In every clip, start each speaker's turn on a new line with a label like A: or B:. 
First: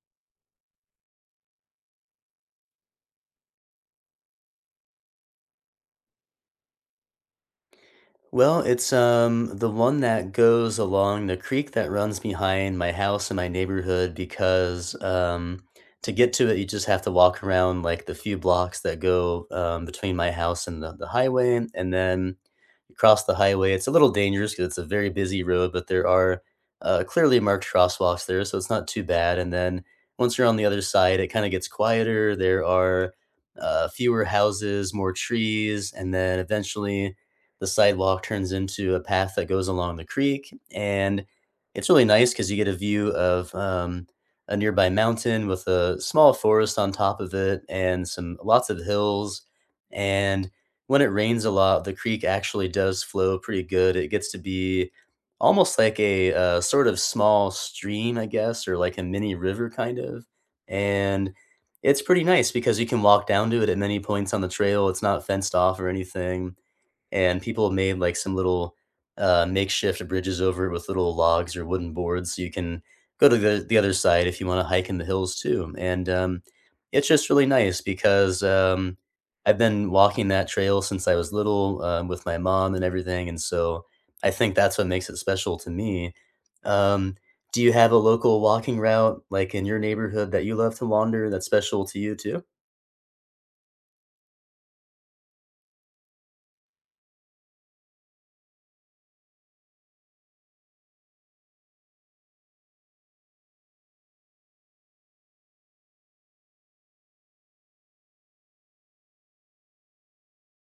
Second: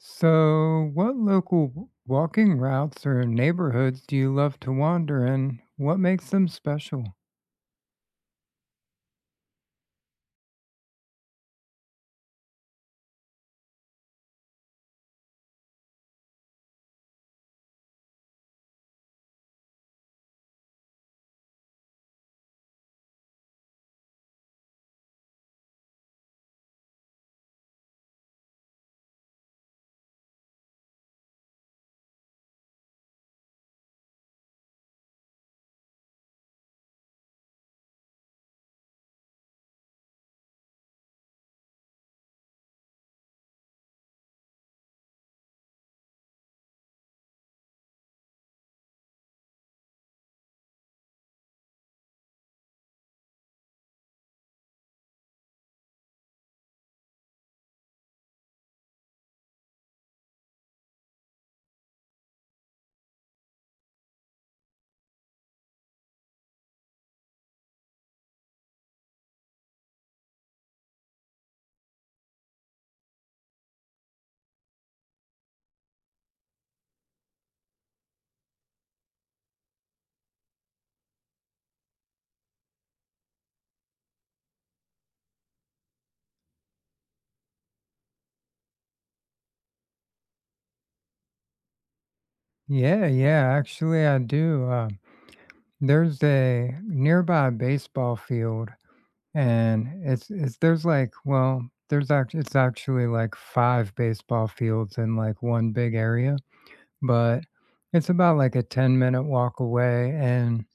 A: So, what local walking routes or neighborhoods do you love to wander in? What makes them special?
B: Well, it's the one that goes along the creek that runs behind my house and my neighborhood because to get to it you just have to walk around like the few blocks that go between my house and the highway, and then you cross the highway. It's a little dangerous because it's a very busy road, but there are clearly marked crosswalks there, so it's not too bad. And then once you're on the other side, it kind of gets quieter. There are fewer houses, more trees, and then eventually the sidewalk turns into a path that goes along the creek. And it's really nice because you get a view of a nearby mountain with a small forest on top of it and some lots of hills. And when it rains a lot, the creek actually does flow pretty good. It gets to be almost like a sort of small stream, I guess, or like a mini river kind of. And it's pretty nice because you can walk down to it at many points on the trail. It's not fenced off or anything, and people have made like some little makeshift bridges over it with little logs or wooden boards, so you can go to the other side if you want to hike in the hills too. And it's just really nice because I've been walking that trail since I was little with my mom and everything, and so I think that's what makes it special to me. Um, do you have a local walking route like in your neighborhood that you love to wander that's special to you too?
A: Yeah, yeah, actually, I do. There's a nearby baseball field, and it's there's like well, there's actually it's actually like five baseball fields in like one big area, but it's about like a 10 minute walk away, and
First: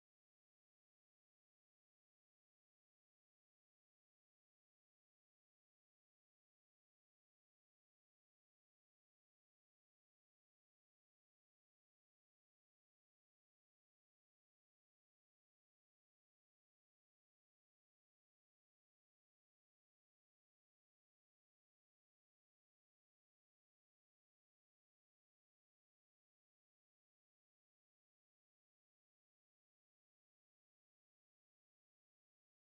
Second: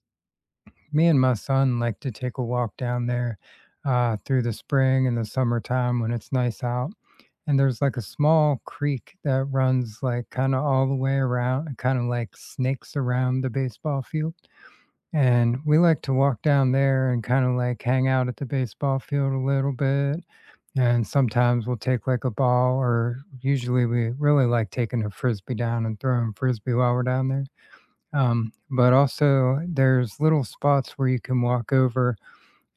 A: me and my son like to take a walk down there through the spring and the summertime when it's nice out. And there's like a small creek that runs like kind of all the way around, kind of like snakes around the baseball field. And we like to walk down there and kind of like hang out at the baseball field a little bit. And sometimes we'll take like a ball, or usually we really like taking a frisbee down and throwing frisbee while we're down there. But also, there's little spots where you can walk over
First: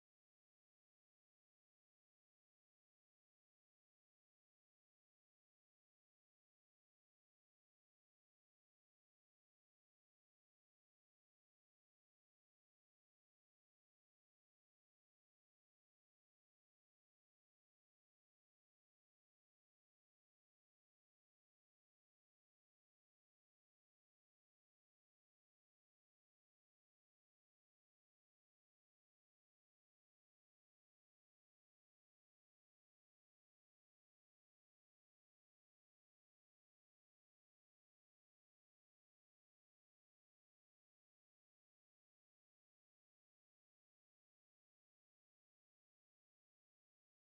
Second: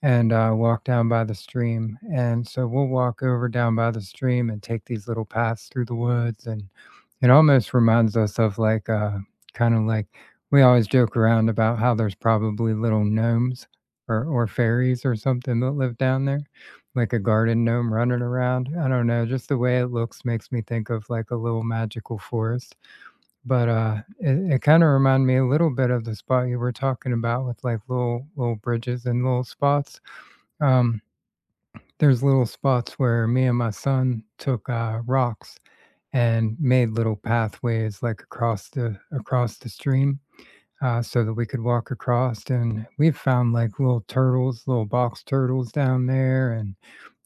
A: and walk down by the stream. And so we'll walk over down by the stream and take these little paths through the woods. And it almost reminds us of kind of like we always joke around about how there's probably little gnomes or fairies or something that live down there, like a garden gnome running around. I don't know, just the way it looks makes me think of like a little magical forest but, it kinda reminded me a little bit of the spot you were talking about with, like, little bridges and little spots. Um, there's little spots where me and my son took, rocks and made little pathways, like, across the stream, so that we could walk across, and we've found, like, little turtles, little box turtles down there, and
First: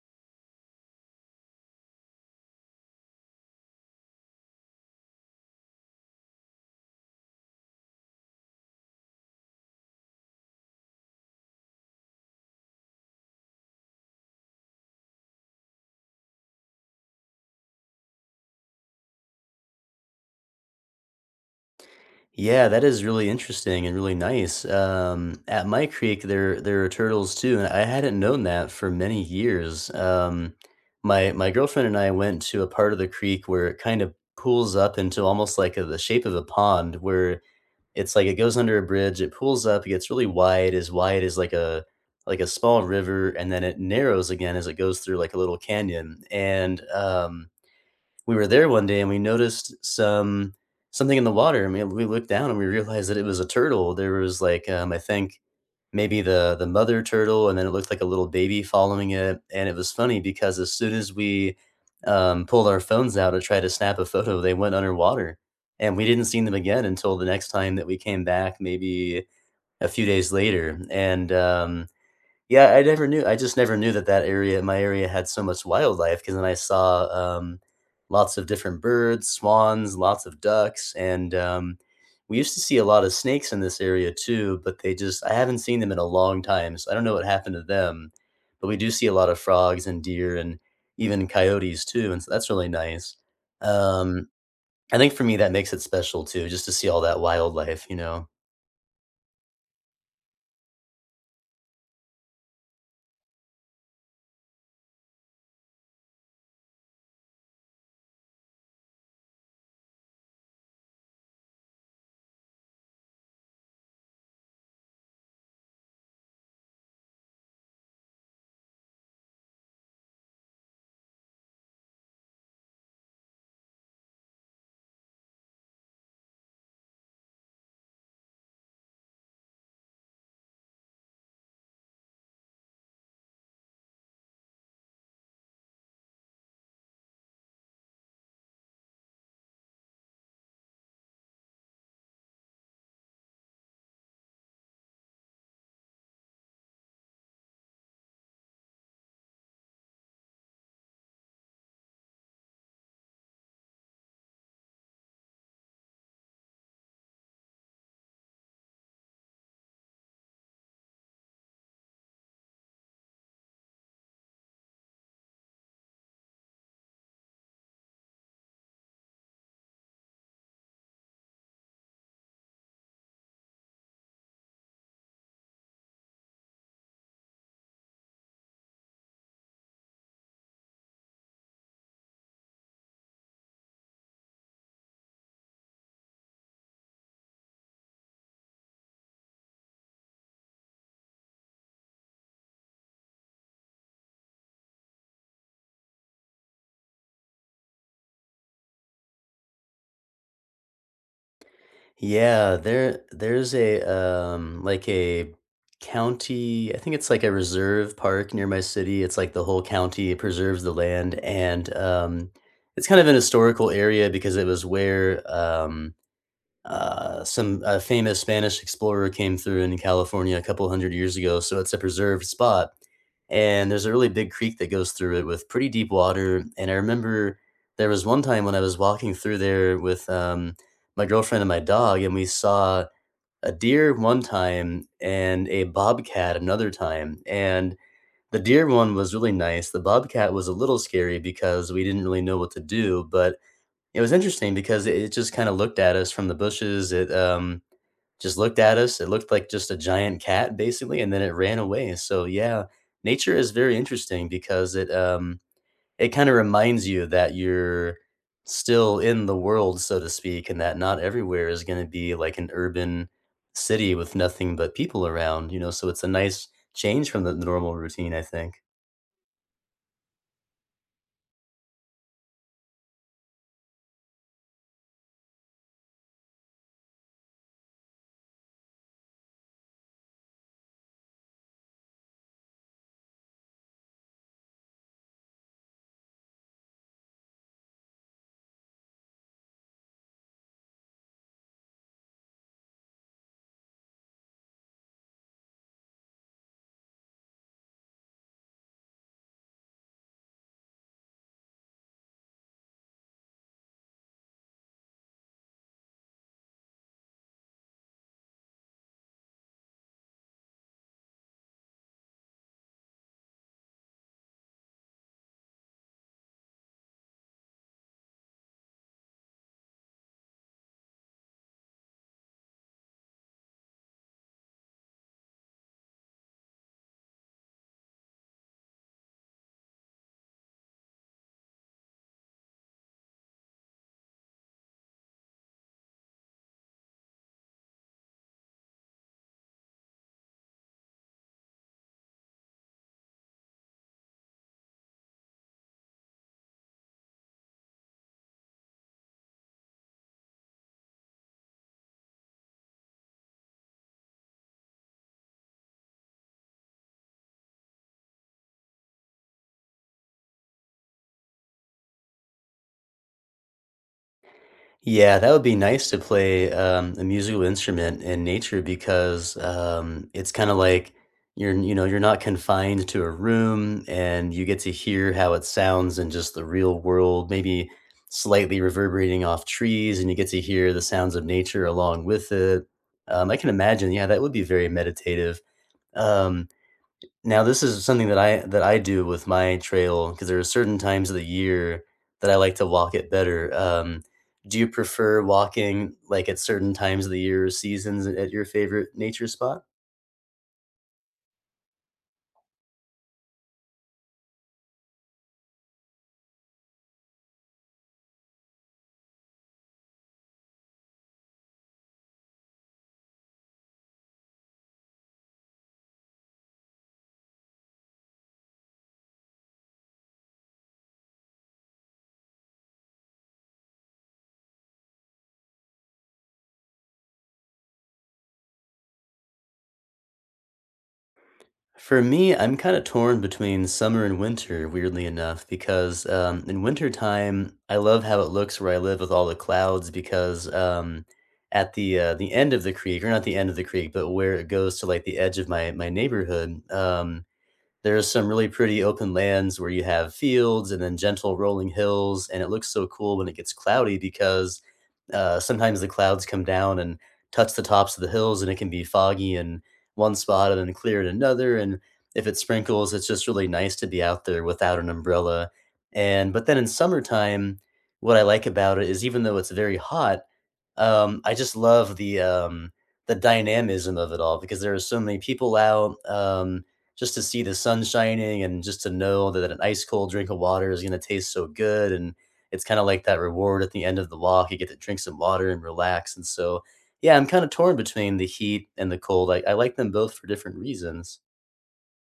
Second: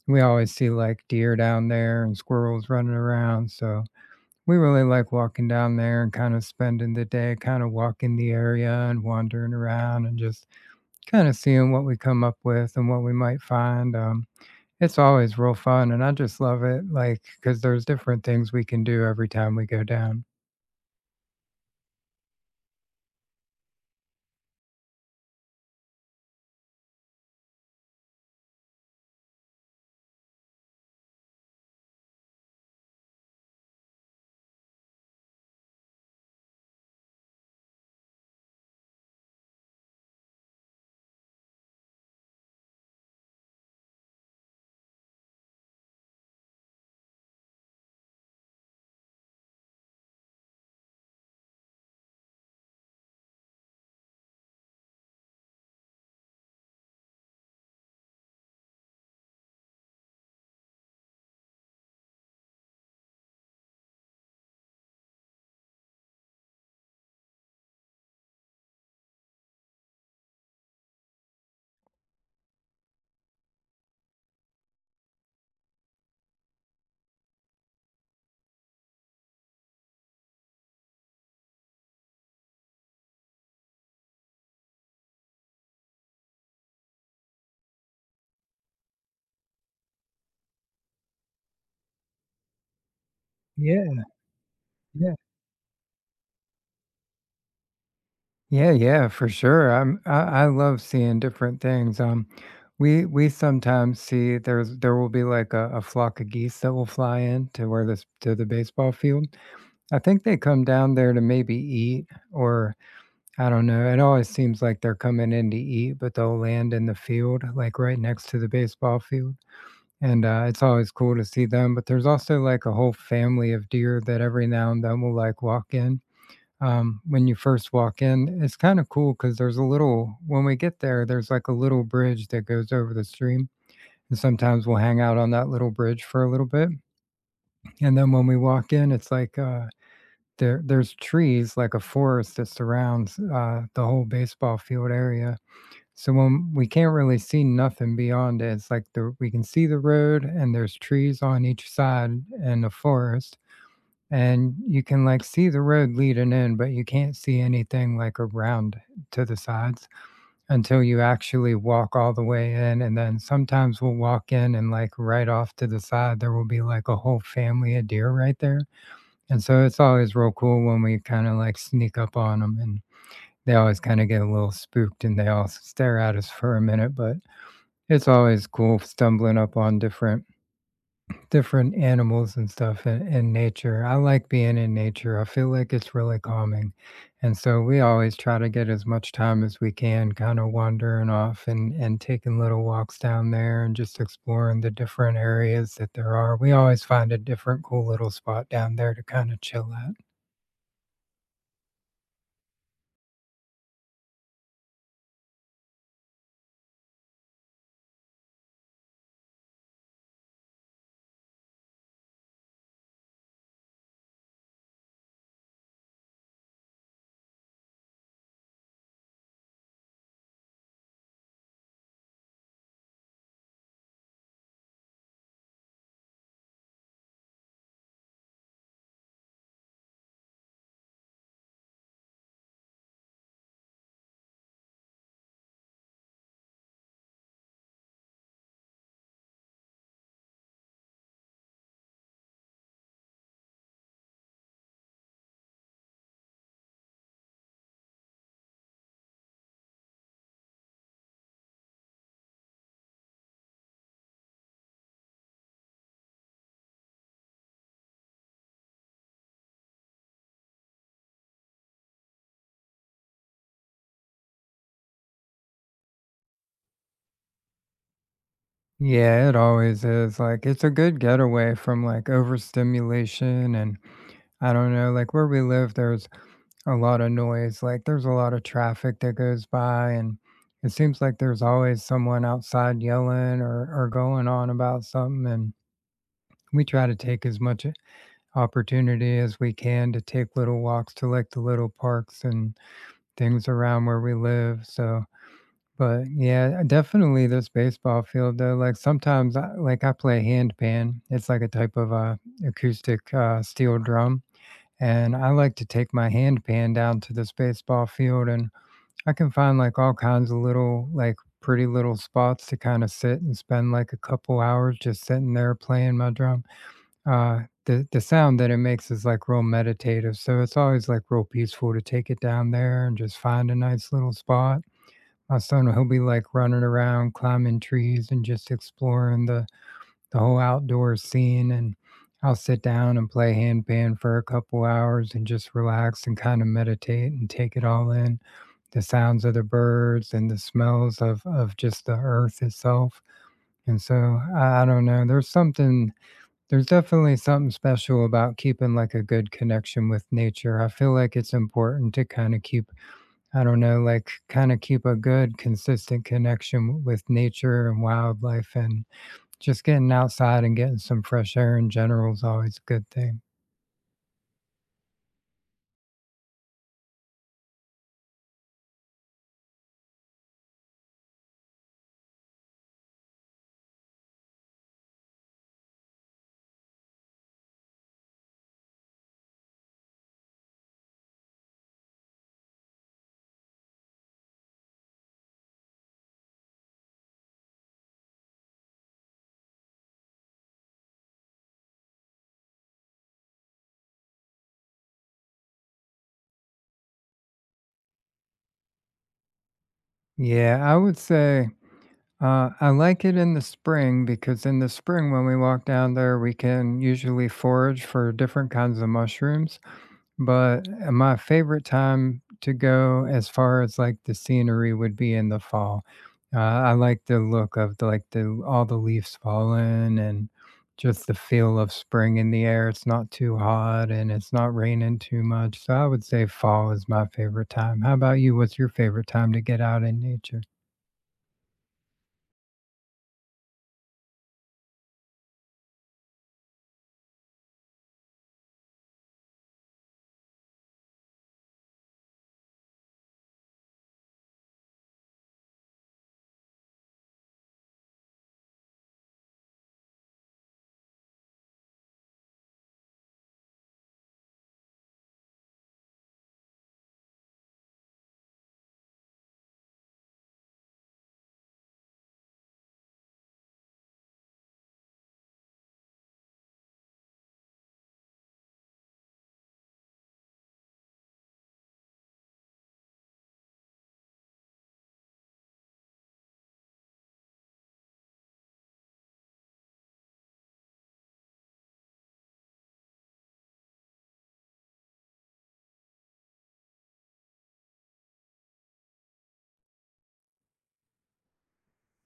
A: we always see, like, deer down there and squirrels running around, so we really like walking down there and kind of spending the day kind of walking the area and wandering around and just kind of seeing what we come up with and what we might find. It's always real fun, and I just love it, like, because there's different things we can do every time we go down.
B: Yeah, that is really interesting and really nice. At my creek, there are turtles too, and I hadn't known that for many years. My girlfriend and I went to a part of the creek where it kind of pools up into almost like the shape of a pond, where it's like it goes under a bridge, it pools up, it gets really wide as like a small river, and then it narrows again as it goes through like a little canyon. And we were there one day and we noticed something in the water. I mean, we looked down and we realized that it was a turtle. There was I think maybe the mother turtle, and then it looked like a little baby following it. And it was funny because as soon as we pulled our phones out to try to snap a photo, they went underwater, and we didn't see them again until the next time that we came back, maybe a few days later. And yeah, I just never knew that that area my area had so much wildlife. Because then I saw, um, lots of different birds, swans, lots of ducks, and, we used to see a lot of snakes in this area too, but they just I haven't seen them in a long time, so I don't know what happened to them, but we do see a lot of frogs and deer and even coyotes too, and so that's really nice.
A: Yeah,
B: Um, I think
A: yeah,
B: for me, that makes it special too, just to see all that wildlife, you know?
A: yeah, yeah, for sure. I love seeing different things. We sometimes see there's there will be like a flock of geese that will fly in to where this to the baseball field. I think they come down there to maybe eat or I don't know. It always seems like they're coming in to eat, but they'll land in the field, like right next to the baseball field. And it's always cool to see them. But there's also like a whole family of deer that every now and then will like walk in. When you first walk in, it's kind of cool because there's a little, when we get there, there's like a little bridge that goes over the stream. And sometimes we'll hang out on that little bridge for a little bit. And then when we walk in, it's like, there's trees, like a forest that surrounds, the whole baseball field area, so when we can't really see nothing beyond it, it's like the we can see the road and there's trees on each side and the forest, and you can, like, see the road leading in, but you can't see anything, like, around to the sides until you actually walk all the way in, and then sometimes we'll walk in and, like, right off to the side, there will be, like, a whole family of deer right there. And so it's always real cool when we kinda, like, sneak up on them, and they always kinda get a little spooked, and they all stare at us for a minute, but it's always cool stumbling up on different animals and stuff in nature. I like being in nature. I feel like it's really calming, and so we always try to get as much time as we can kinda wandering off and taking little walks down there and just exploring the different areas that there are. We always find a different cool little spot down there to kinda chill at.
B: Yeah, there there's a like a county, I think it's like a reserve park near my city. It's like the whole county preserves the land, and it's kind of an historical area because it was where some famous Spanish explorer came through in California a couple hundred years ago, so it's a preserved spot. And there's a really big creek that goes through it with pretty deep water. And I remember there was one time when I was walking through there with my girlfriend and my dog, and we saw a deer one time and a bobcat another time. And the deer one was really nice. The bobcat was a little scary because we didn't really know what to do, but it was interesting because it just kinda looked at us from the bushes, just looked at us. It looked like just a giant cat basically, and then it ran away, so yeah, nature is very interesting because it kinda reminds you that you're still in the world, so to speak, and that not everywhere is gonna be like an urban city with nothing but people around, you know, so it's a nice change from the normal routine, I think.
A: Yeah, it always is. Like, it's a good getaway from like overstimulation. And I don't know, like where we live, there's a lot of noise. Like, there's a lot of traffic that goes by. And it seems like there's always someone outside yelling or going on about something. And we try to take as much opportunity as we can to take little walks to like the little parks and things around where we live. So, but yeah, definitely this baseball field though, like sometimes I like I play handpan. It's like a type of acoustic steel drum. And I like to take my handpan down to this baseball field and I can find like all kinds of little like pretty little spots to kind of sit and spend like a couple hours just sitting there playing my drum. The sound that it makes is like real meditative. So it's always like real peaceful to take it down there and just find a nice little spot. My son, he'll be like running around, climbing trees, and just exploring the whole outdoor scene. And I'll sit down and play handpan for a couple hours and just relax and kind of meditate and take it all in the sounds of the birds and the smells of just the earth itself. And so I don't know, there's definitely something special about keeping like a good connection with nature. I feel like it's important to kind of keep I don't know, like, kinda keep a good consistent connection with nature and wildlife, and just getting outside and getting some fresh air in general is always a good thing.
B: Yeah, that would be nice to play, a musical instrument in nature because, it's kinda like you're not confined to a room, and you get to hear how it sounds in just the real world, maybe slightly reverberating off trees, and you get to hear the sounds of nature along with it. I can imagine, yeah, that would be very meditative. Um Now this is something that I do with my trail. Because there are certain times of the year that I like to walk it better, do you prefer walking, like, at certain times of the year or seasons at your favorite nature spot?
A: Yeah, I would say, I like it in the spring because in the spring when we walk down there, we can usually forage for different kinds of mushrooms. But, my favorite time to go as far as, like, the scenery would be in the fall. I like the look of the, like, the all the leaves falling and just the feel of spring in the air. It's not too hot and it's not raining too much, so I would say fall is my favorite time. How about you? What's your favorite time to get out in nature?
B: For me, I'm kinda torn between summer and winter, weirdly enough, because, in wintertime, I love how it looks where I live with all the clouds because, at the end of the creek, or not the end of the creek, but where it goes to, like, the edge of my neighborhood, there's some really pretty open lands where you have fields and then gentle rolling hills, and it looks so cool when it gets cloudy because sometimes the clouds come down and touch the tops of the hills, and it can be foggy in one spot and then clear in another. And if it sprinkles, it's just really nice to be out there without an umbrella. And but then in summertime, what I like about it is, even though it's very hot, I just love the dynamism of it all because there are so many people out, just to see the sun shining and just to know that an ice cold drink of water is gonna taste so good, and it's kinda like that reward at the end of the walk, you get to drink some water and relax, and so, yeah, I'm kinda torn between the heat and the cold. I like them both for different reasons.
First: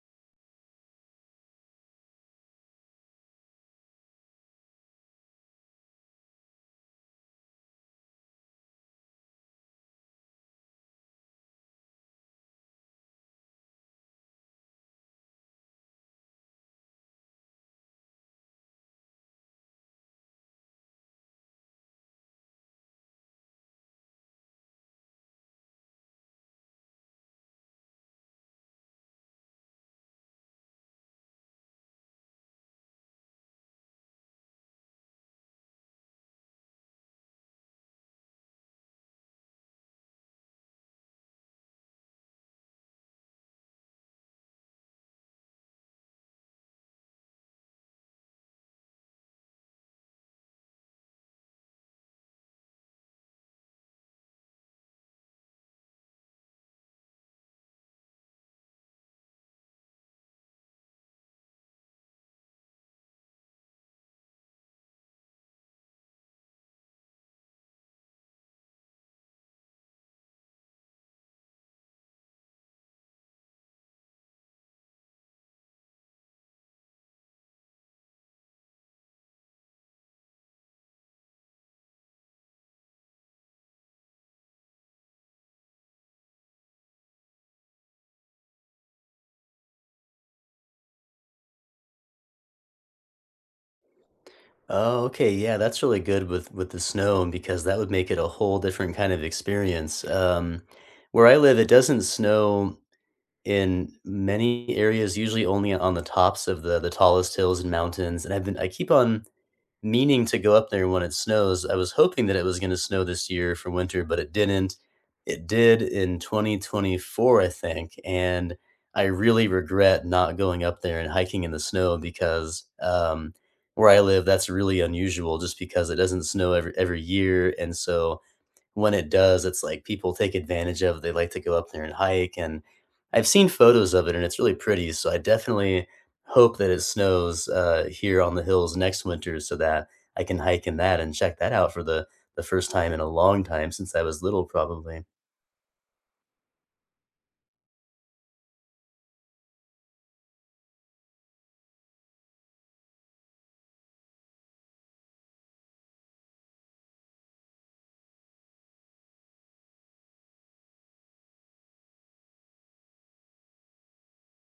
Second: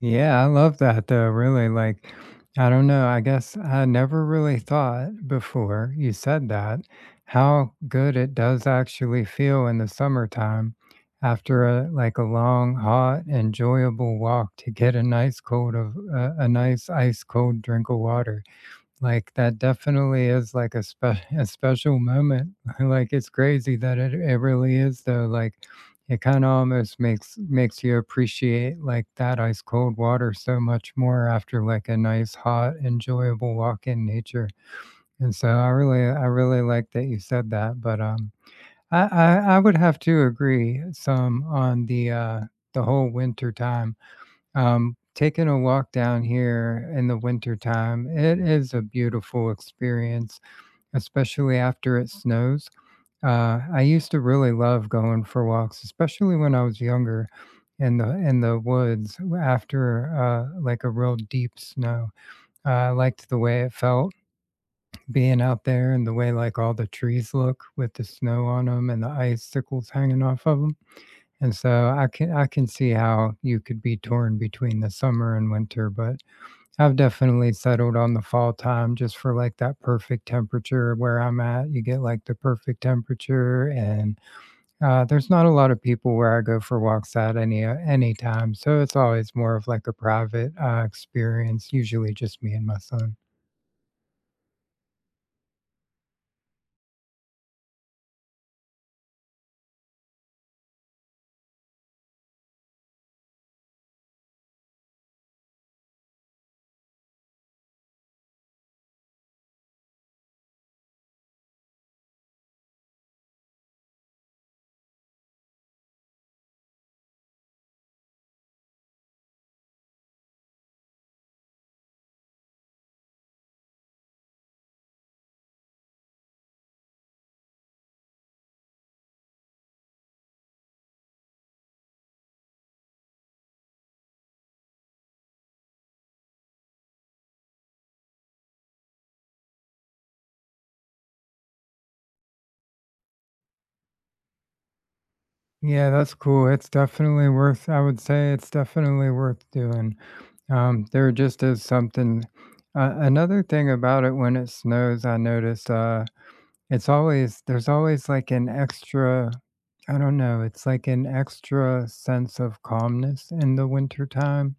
A: Yeah, I love that though, really. Like, I don't know. I guess I never really thought before you said that how good it does actually feel in the summertime after a like a long, hot, enjoyable walk to get a nice cold of a nice ice cold drink of water. Like, that definitely is, like, a special moment. Like, it's crazy that it really is, though, like, it kinda almost makes you appreciate, like, that ice cold water so much more after, like, a nice, hot, enjoyable walk in nature, and so I really like that you said that, but I would have to agree some on the whole winter time. Taking a walk down here in the winter time, it is a beautiful experience, especially after it snows. I used to really love going for walks, especially when I was younger in the woods after like a real deep snow. I liked the way it felt being out there and the way like all the trees look with the snow on them and the icicles hanging off of them. And so I can see how you could be torn between the summer and winter, but I've definitely settled on the fall time just for like that perfect temperature where I'm at. You get like the perfect temperature, and there's not a lot of people where I go for walks at any time. So it's always more of like a private experience, usually just me and my son.
B: Oh, okay, yeah, that's really good with the snow, and because that would make it a whole different kind of experience, where I live, it doesn't snow in many areas, usually only on the tops of the tallest hills and mountains, and I keep on meaning to go up there when it snows. I was hoping that it was gonna snow this year for winter, but it didn't. It did in 2024, I think, and I really regret not going up there and hiking in the snow because, where I live, that's really unusual just because it doesn't snow every year, and so when it does, it's like people take advantage of. They like to go up there and hike, and I've seen photos of it, and it's really pretty. So I definitely hope that it snows here on the hills next winter, so that I can hike in that and check that out for the first time in a long time, since I was little, probably.
A: Yeah, that's cool. It's definitely worth. I would say it's definitely worth doing. There just is something. Another thing about it when it snows, I noticed. It's always there's always, like, an extra I don't know, it's like an extra sense of calmness in the wintertime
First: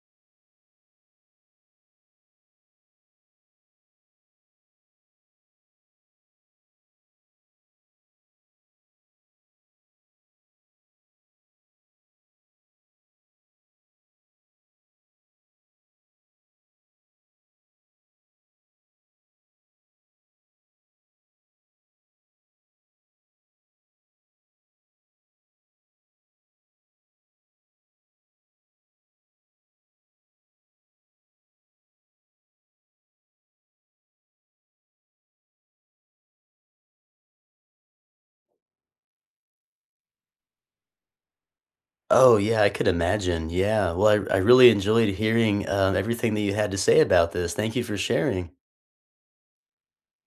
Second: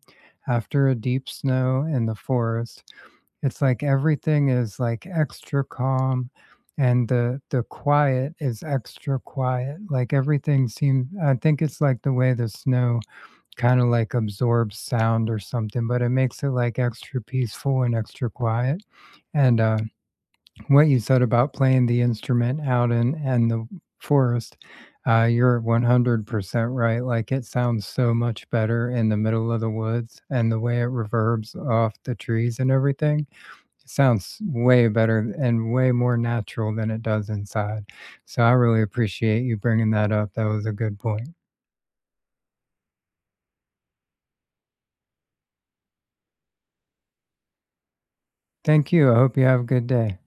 A: after a deep snow in the forest. It's like everything is, like, extra calm, and the quiet is extra quiet, like, everything seems. I think it's, like, the way the snow kinda, like, absorbs sound or something, but it makes it, like, extra peaceful and extra quiet, and what you said about playing the instrument out in and the forest, you're 100% right. Like it sounds so much better in the middle of the woods and the way it reverbs off the trees and everything. It sounds way better and way more natural than it does inside. So I really appreciate you bringing that up. That was a good point.
B: Oh yeah, I could imagine. Yeah, well, I really enjoyed hearing everything that you had to say about this. Thank you for sharing.
A: Thank you. I hope you have a good day.